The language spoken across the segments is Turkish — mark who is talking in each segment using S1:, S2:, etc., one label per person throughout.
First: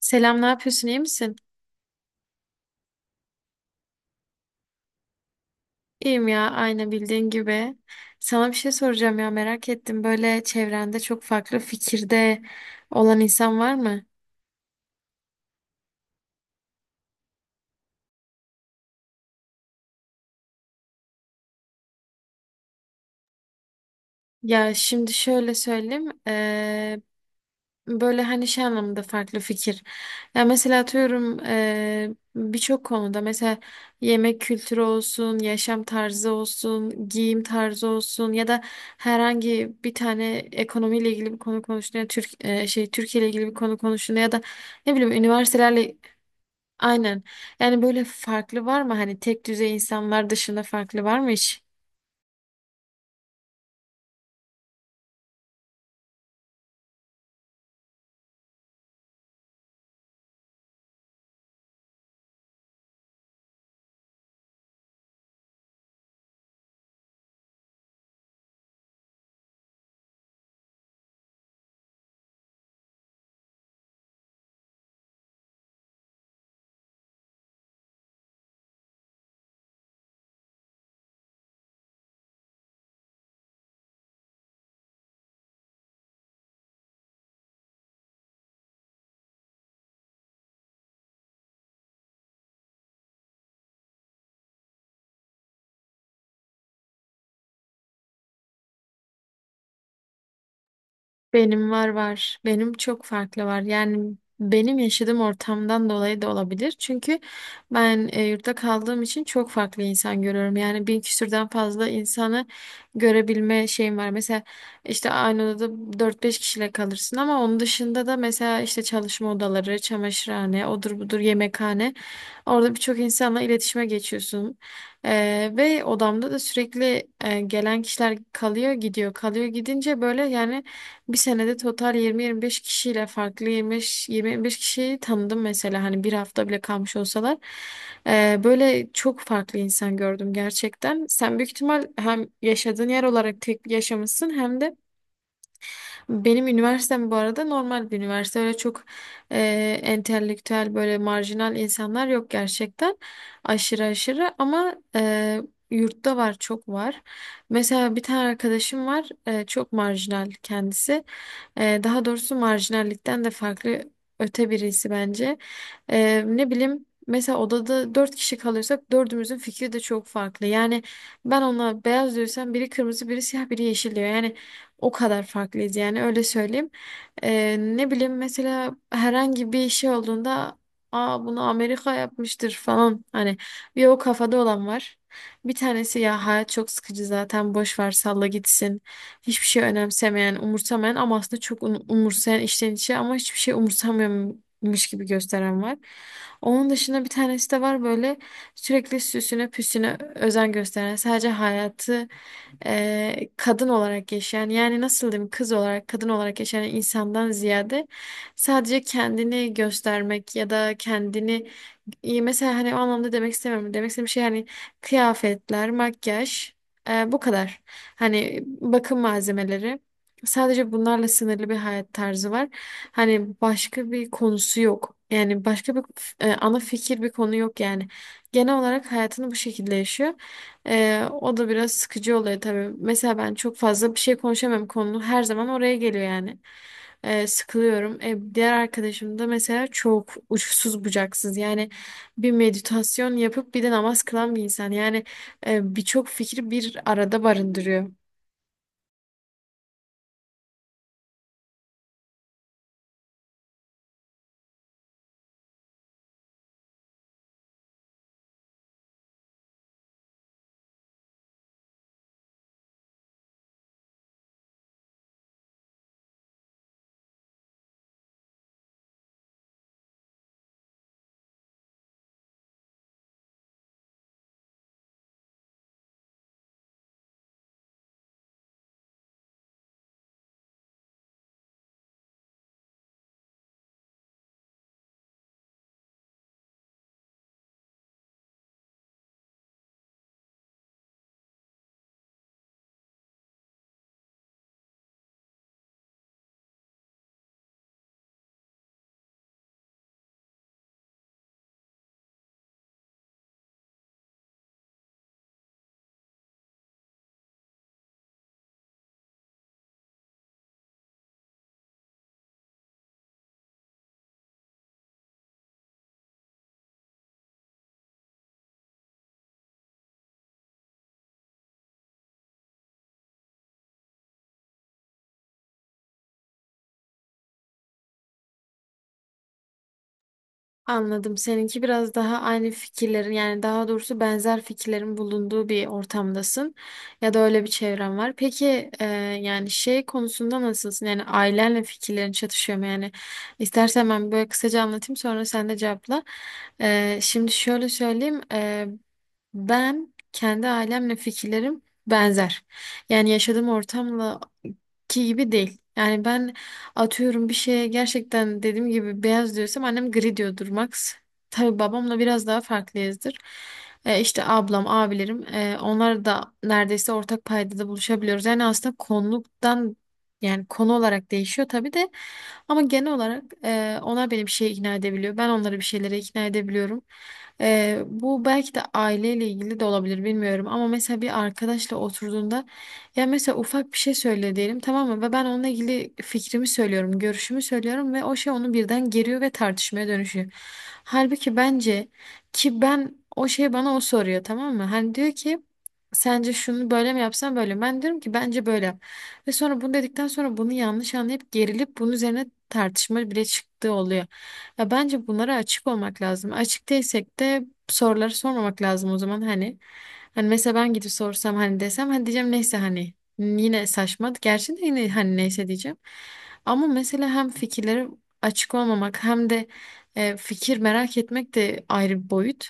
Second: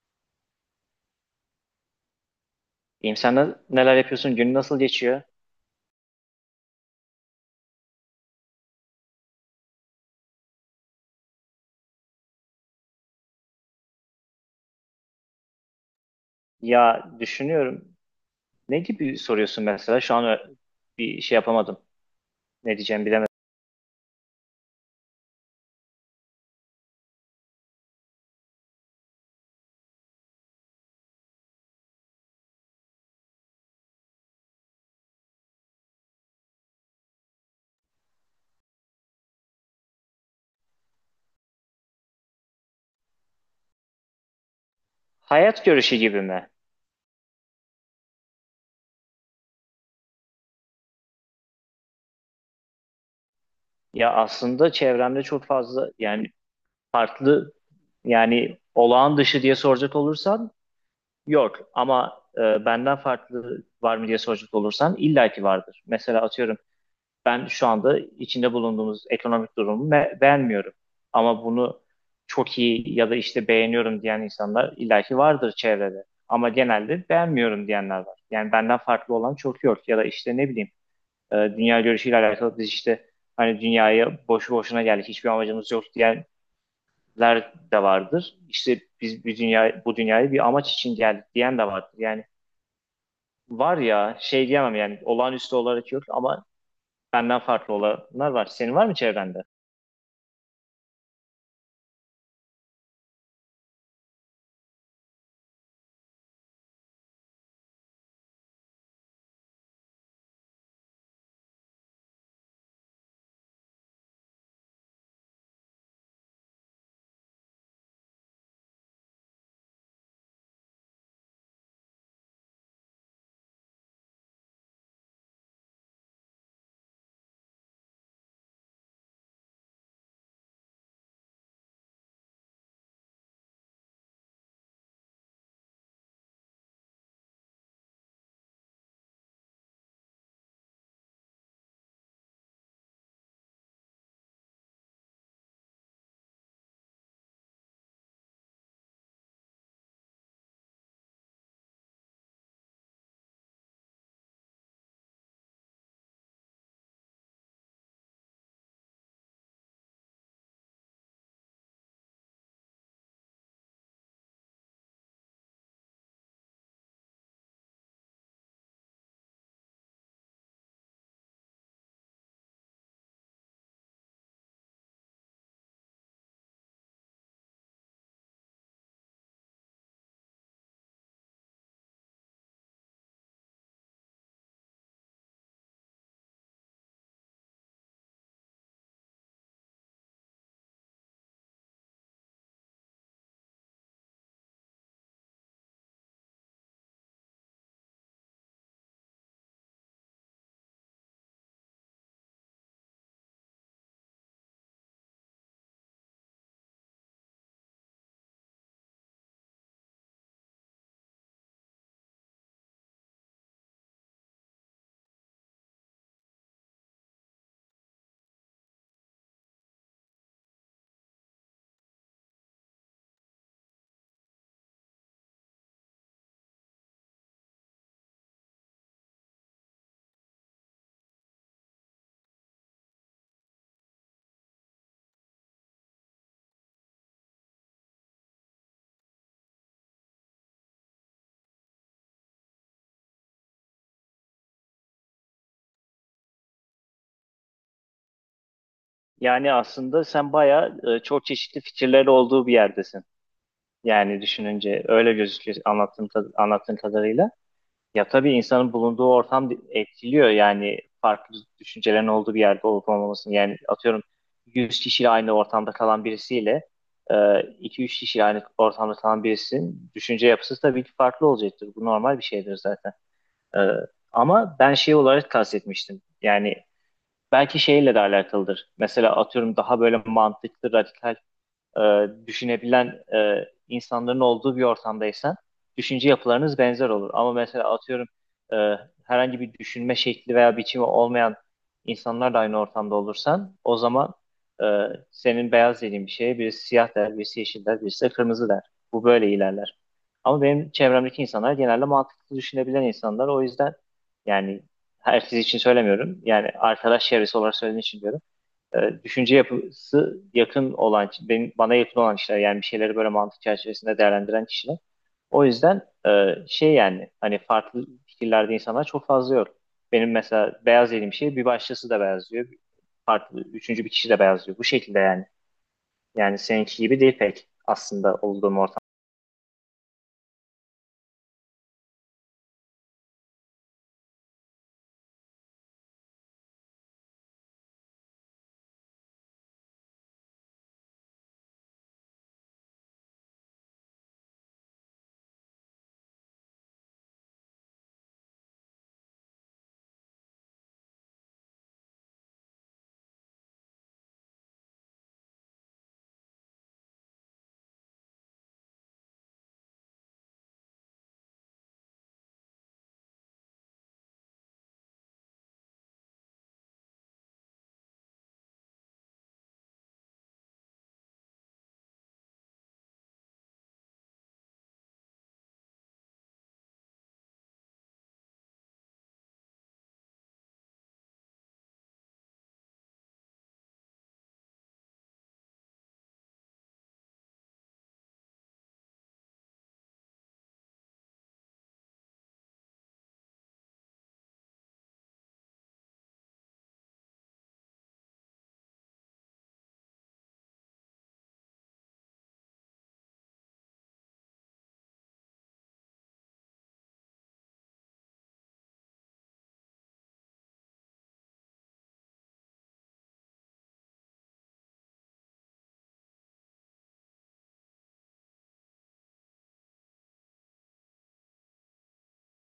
S1: Selam, ne yapıyorsun? İyi misin?
S2: İyiyim, sen neler yapıyorsun? Günün nasıl geçiyor?
S1: İyiyim ya, aynı bildiğin gibi. Sana bir şey soracağım ya, merak ettim. Böyle çevrende çok farklı fikirde olan insan var mı?
S2: Ya düşünüyorum. Ne gibi soruyorsun mesela? Şu an bir şey yapamadım. Ne diyeceğimi bilemedim.
S1: Ya şimdi şöyle söyleyeyim. Böyle hani şey anlamında farklı fikir. Ya mesela atıyorum birçok konuda mesela yemek kültürü olsun, yaşam tarzı olsun, giyim tarzı olsun ya da herhangi bir tane ekonomiyle ilgili bir konu konuştuğunda Türkiye ile ilgili bir konu konuştuğunda ya da ne bileyim
S2: Hayat
S1: üniversitelerle
S2: görüşü gibi mi?
S1: aynen. Yani böyle farklı var mı hani tek düzey insanlar dışında farklı var mı hiç?
S2: Ya aslında çevremde çok fazla, yani farklı, yani olağan dışı diye soracak olursan yok. Ama benden farklı var mı diye soracak olursan illaki vardır. Mesela atıyorum ben şu anda içinde bulunduğumuz ekonomik durumu beğenmiyorum. Ama bunu çok iyi ya da işte beğeniyorum diyen insanlar illaki vardır çevrede. Ama genelde beğenmiyorum diyenler var. Yani benden farklı olan çok yok. Ya da işte ne bileyim, dünya görüşüyle alakalı biz işte hani dünyaya boşu boşuna geldik, hiçbir amacımız yok diyenler de vardır. İşte biz bir dünya, bu dünyaya bir amaç için geldik diyen de vardır. Yani var ya, şey diyemem yani, olağanüstü olarak yok ama benden farklı olanlar var. Senin var mı çevrende?
S1: Benim var var. Benim çok farklı var. Yani benim yaşadığım ortamdan dolayı da olabilir. Çünkü ben yurtta kaldığım için çok farklı insan görüyorum. Yani bin küsürden fazla insanı görebilme şeyim var. Mesela işte aynı odada dört beş kişiyle kalırsın ama onun dışında da mesela işte çalışma odaları, çamaşırhane, odur budur yemekhane. Orada birçok insanla iletişime geçiyorsun. Ve odamda da sürekli gelen kişiler kalıyor gidiyor. Kalıyor gidince böyle yani bir senede total 20-25 kişiyle farklı 25-25 kişiyi tanıdım mesela hani bir hafta bile kalmış olsalar. Böyle çok farklı insan gördüm gerçekten. Sen büyük ihtimal hem yaşadığın yer olarak tek yaşamışsın hem de benim üniversitem bu arada normal bir üniversite. Öyle çok entelektüel böyle marjinal insanlar yok gerçekten. Aşırı aşırı ama yurtta var çok var. Mesela bir tane arkadaşım var çok marjinal kendisi. Daha doğrusu marjinallikten de farklı öte birisi bence. Ne bileyim, mesela odada dört kişi kalırsak dördümüzün fikri de çok farklı. Yani ben ona beyaz diyorsam biri kırmızı, biri siyah, biri yeşil diyor. Yani o kadar farklıyız yani öyle söyleyeyim. Ne bileyim mesela herhangi bir şey olduğunda, aa, bunu Amerika yapmıştır falan hani bir o kafada olan var. Bir tanesi ya hayat çok sıkıcı zaten boş ver salla gitsin. Hiçbir şey önemsemeyen, umursamayan ama aslında çok umursayan içten içe ama hiçbir şey umursamıyormuş gibi gösteren var. Onun dışında bir tanesi de var böyle sürekli süsüne püsüne özen gösteren, sadece hayatı kadın olarak yaşayan, yani nasıl diyeyim, kız olarak kadın olarak yaşayan insandan ziyade sadece kendini göstermek ya da kendini. İyi, mesela hani o anlamda demek istemiyorum. Demek istediğim şey hani kıyafetler, makyaj, bu kadar. Hani bakım malzemeleri. Sadece bunlarla sınırlı bir hayat tarzı var. Hani başka bir konusu yok. Yani başka bir ana fikir bir konu yok yani. Genel olarak hayatını bu şekilde yaşıyor. O da biraz sıkıcı oluyor tabii. Mesela ben çok fazla bir şey konuşamam, konu her zaman oraya geliyor yani. Sıkılıyorum. Diğer arkadaşım da mesela çok uçsuz bucaksız. Yani bir meditasyon yapıp bir de namaz kılan bir insan. Yani birçok fikri bir arada barındırıyor.
S2: Yani aslında sen bayağı çok çeşitli fikirleri olduğu bir yerdesin. Yani düşününce öyle gözüküyor anlattığın, anlattığın kadarıyla. Ya tabii insanın bulunduğu ortam etkiliyor, yani farklı düşüncelerin olduğu bir yerde olup olmamasını. Yani atıyorum 100 kişiyle aynı ortamda kalan birisiyle e, 2-3 kişiyle aynı ortamda kalan birisinin düşünce yapısı tabii ki farklı olacaktır. Bu normal bir şeydir zaten. E, Ama ben şey olarak kastetmiştim. Yani belki şeyle de alakalıdır. Mesela atıyorum daha böyle mantıklı, radikal, e, düşünebilen insanların olduğu bir ortamdaysan düşünce yapılarınız benzer olur. Ama mesela atıyorum e, herhangi bir düşünme şekli veya biçimi olmayan insanlarla aynı ortamda olursan o zaman e, senin beyaz dediğin bir şeye birisi siyah der, birisi yeşil der, birisi de kırmızı der. Bu böyle ilerler. Ama benim çevremdeki insanlar genelde mantıklı düşünebilen insanlar. O yüzden, yani herkes için söylemiyorum. Yani arkadaş çevresi olarak söylediğim için diyorum, düşünce yapısı yakın olan, benim, bana yakın olan kişiler, yani bir şeyleri böyle mantık çerçevesinde değerlendiren kişiler. O yüzden şey yani hani farklı fikirlerde insanlar çok fazla yok. Benim mesela beyaz dediğim şey bir başkası da beyaz diyor. Farklı, üçüncü bir kişi de beyaz diyor. Bu şekilde yani. Yani seninki gibi değil pek aslında olduğum ortam.
S1: Anladım. Seninki biraz daha aynı fikirlerin, yani daha doğrusu benzer fikirlerin bulunduğu bir ortamdasın ya da öyle bir çevren var. Peki yani şey konusunda nasılsın? Yani ailenle fikirlerin çatışıyor mu? Yani istersen ben böyle kısaca anlatayım sonra sen de cevapla. Şimdi şöyle söyleyeyim. Ben kendi ailemle fikirlerim benzer. Yani yaşadığım ortamla ki gibi değil. Yani ben atıyorum bir şeye gerçekten dediğim gibi beyaz diyorsam annem gri diyordur max. Tabii babamla biraz daha farklıyızdır. İşte ablam, abilerim, onlar da neredeyse ortak paydada buluşabiliyoruz. Yani aslında konuluktan, yani konu olarak değişiyor tabii de ama genel olarak onlar beni bir şeye ikna edebiliyor. Ben onları bir şeylere ikna edebiliyorum. Bu belki de aileyle ilgili de olabilir bilmiyorum ama mesela bir arkadaşla oturduğunda, ya mesela ufak bir şey söyle diyelim tamam mı, ve ben onunla ilgili fikrimi söylüyorum, görüşümü söylüyorum ve o şey onu birden geriyor ve tartışmaya dönüşüyor. Halbuki bence, ki ben o şey, bana o soruyor tamam mı? Hani diyor ki sence şunu böyle mi yapsam böyle mi? Ben diyorum ki bence böyle yap. Ve sonra bunu dedikten sonra bunu yanlış anlayıp gerilip bunun üzerine tartışma bile çıktığı oluyor. Ya bence bunlara açık olmak lazım. Açık değilsek de soruları sormamak lazım o zaman hani. Hani mesela ben gidip sorsam, hani desem, hani diyeceğim neyse, hani yine saçma. Gerçi de yine hani neyse diyeceğim. Ama mesela hem fikirleri açık olmamak hem de fikir merak etmek de ayrı bir boyut.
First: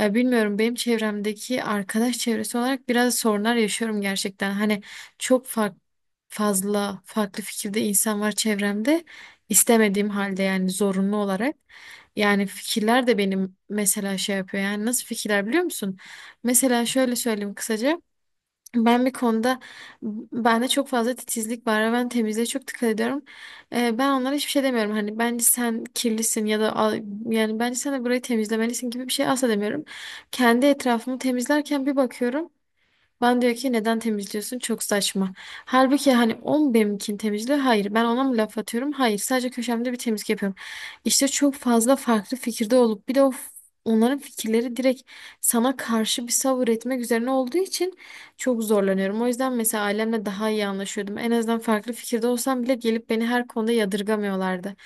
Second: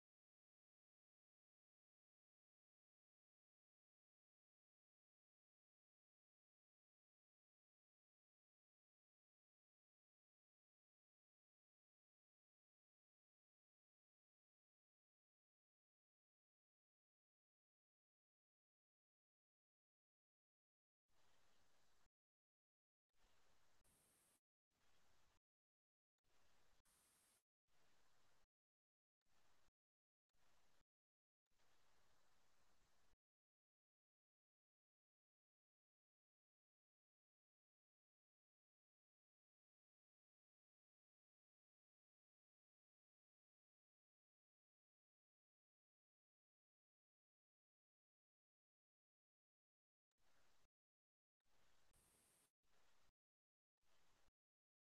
S1: Bilmiyorum, benim çevremdeki arkadaş çevresi olarak biraz sorunlar yaşıyorum gerçekten. Hani çok farklı, fazla farklı fikirde insan var çevremde istemediğim halde, yani zorunlu olarak. Yani fikirler de benim mesela şey yapıyor. Yani nasıl fikirler biliyor musun? Mesela şöyle söyleyeyim kısaca. Ben bir konuda, bende çok fazla titizlik var ve ben temizliğe çok dikkat ediyorum. Ben onlara hiçbir şey demiyorum. Hani bence sen kirlisin ya da yani bence sen de burayı temizlemelisin gibi bir şey asla demiyorum. Kendi etrafımı temizlerken bir bakıyorum. Ben diyor ki neden temizliyorsun? Çok saçma. Halbuki hani o mu benimkini temizliyor? Hayır. Ben ona mı laf atıyorum? Hayır. Sadece köşemde bir temizlik yapıyorum. İşte çok fazla farklı fikirde olup bir de onların fikirleri direkt sana karşı bir savır etmek üzerine olduğu için çok zorlanıyorum. O yüzden mesela ailemle daha iyi anlaşıyordum. En azından farklı fikirde olsam bile gelip beni her konuda yadırgamıyorlardı.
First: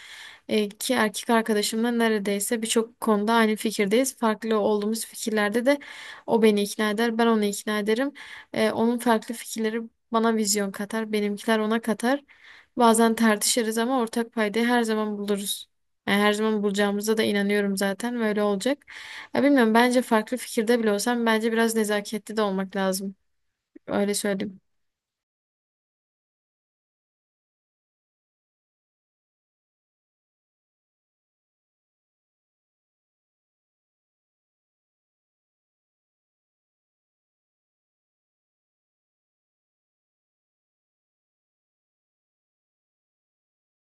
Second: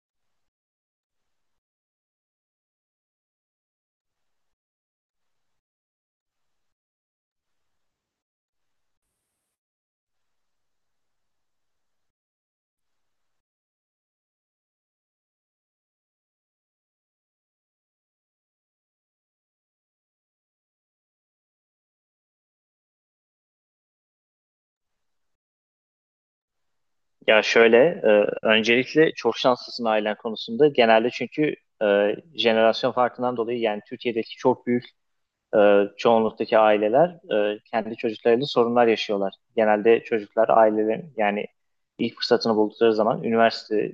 S1: Ki erkek arkadaşımla neredeyse birçok konuda aynı fikirdeyiz. Farklı olduğumuz fikirlerde de o beni ikna eder, ben onu ikna ederim. Onun farklı fikirleri bana vizyon katar, benimkiler ona katar. Bazen tartışırız ama ortak paydayı her zaman buluruz. Yani her zaman bulacağımıza da inanıyorum zaten ve öyle olacak. Ya bilmiyorum, bence farklı fikirde bile olsam bence biraz nezaketli de olmak lazım. Öyle söyleyeyim.
S2: Ya şöyle, öncelikle çok şanslısın ailen konusunda. Genelde çünkü jenerasyon farkından dolayı yani Türkiye'deki çok büyük, e, çoğunluktaki aileler kendi çocuklarıyla sorunlar yaşıyorlar. Genelde çocuklar ailelerin yani ilk fırsatını buldukları zaman üniversite,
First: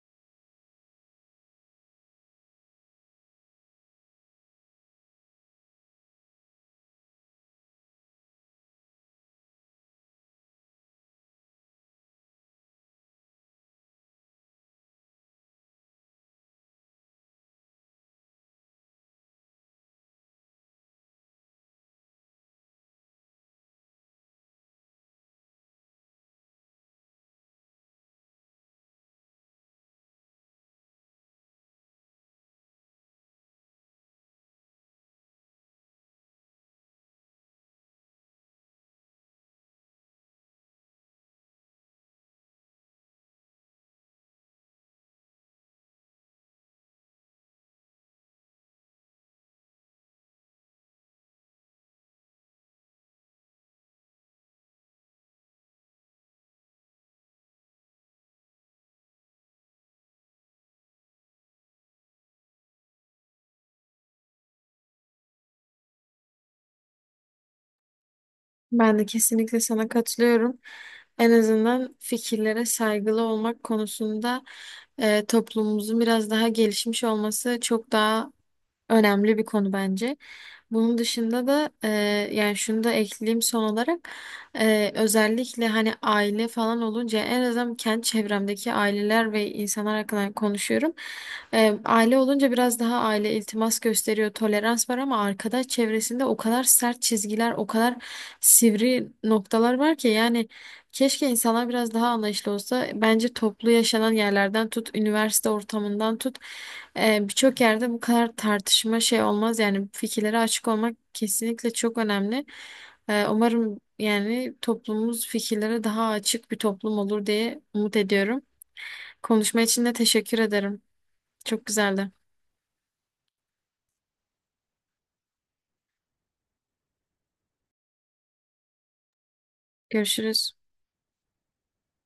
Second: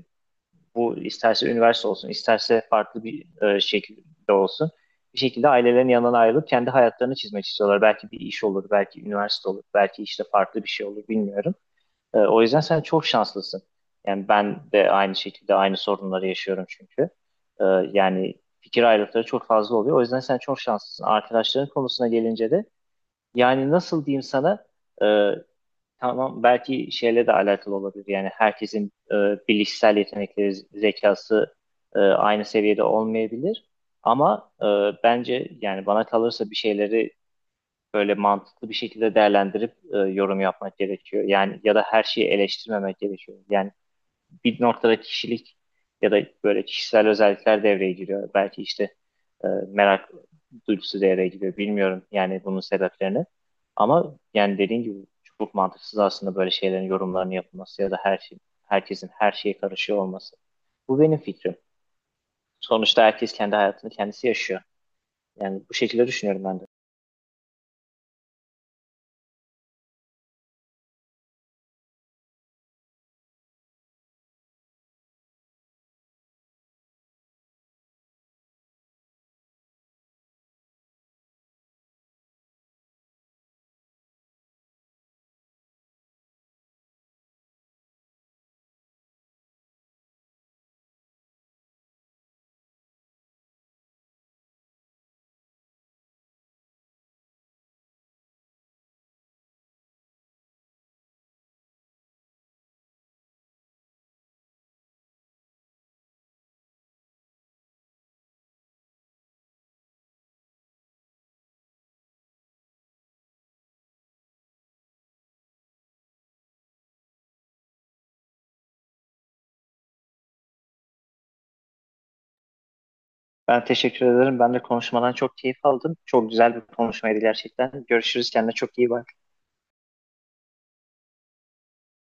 S2: bu isterse üniversite olsun isterse farklı bir şekilde olsun, bir şekilde ailelerin yanından ayrılıp kendi hayatlarını çizmek istiyorlar. Belki bir iş olur, belki üniversite olur, belki işte farklı bir şey olur bilmiyorum. O yüzden sen çok şanslısın. Yani ben de aynı şekilde aynı sorunları yaşıyorum çünkü. E, Yani fikir ayrılıkları çok fazla oluyor. O yüzden sen çok şanslısın. Arkadaşların konusuna gelince de yani nasıl diyeyim sana, e, tamam belki şeyle de alakalı olabilir. Yani herkesin bilişsel yetenekleri, zekası aynı seviyede olmayabilir. Ama bence yani bana kalırsa bir şeyleri böyle mantıklı bir şekilde değerlendirip yorum yapmak gerekiyor. Yani ya da her şeyi eleştirmemek gerekiyor. Yani bir noktada kişilik ya da böyle kişisel özellikler devreye giriyor. Belki işte merak duygusu devreye giriyor. Bilmiyorum yani bunun sebeplerini. Ama yani dediğim gibi çok mantıksız aslında böyle şeylerin yorumlarını yapılması ya da her şey, herkesin her şeye karışıyor olması. Bu benim fikrim. Sonuçta herkes kendi hayatını kendisi yaşıyor. Yani bu şekilde düşünüyorum ben de.
S1: Ben de kesinlikle sana katılıyorum. En azından fikirlere saygılı olmak konusunda toplumumuzun biraz daha gelişmiş olması çok daha önemli bir konu bence. Bunun dışında da yani şunu da ekleyeyim son olarak. Özellikle hani aile falan olunca en azından kendi çevremdeki aileler ve insanlar hakkında konuşuyorum. Aile olunca biraz daha aile iltimas gösteriyor, tolerans var ama arkadaş çevresinde o kadar sert çizgiler, o kadar sivri noktalar var ki yani. Keşke insanlar biraz daha anlayışlı olsa. Bence toplu yaşanan yerlerden tut, üniversite ortamından tut, birçok yerde bu kadar tartışma şey olmaz. Yani fikirlere açık olmak kesinlikle çok önemli. Umarım yani toplumumuz fikirlere daha açık bir toplum olur diye umut ediyorum. Konuşma için de teşekkür ederim. Çok güzeldi.
S2: Ben teşekkür ederim. Ben de konuşmadan çok keyif aldım. Çok güzel bir konuşmaydı gerçekten. Görüşürüz. Kendine çok iyi bak.
S1: Görüşürüz.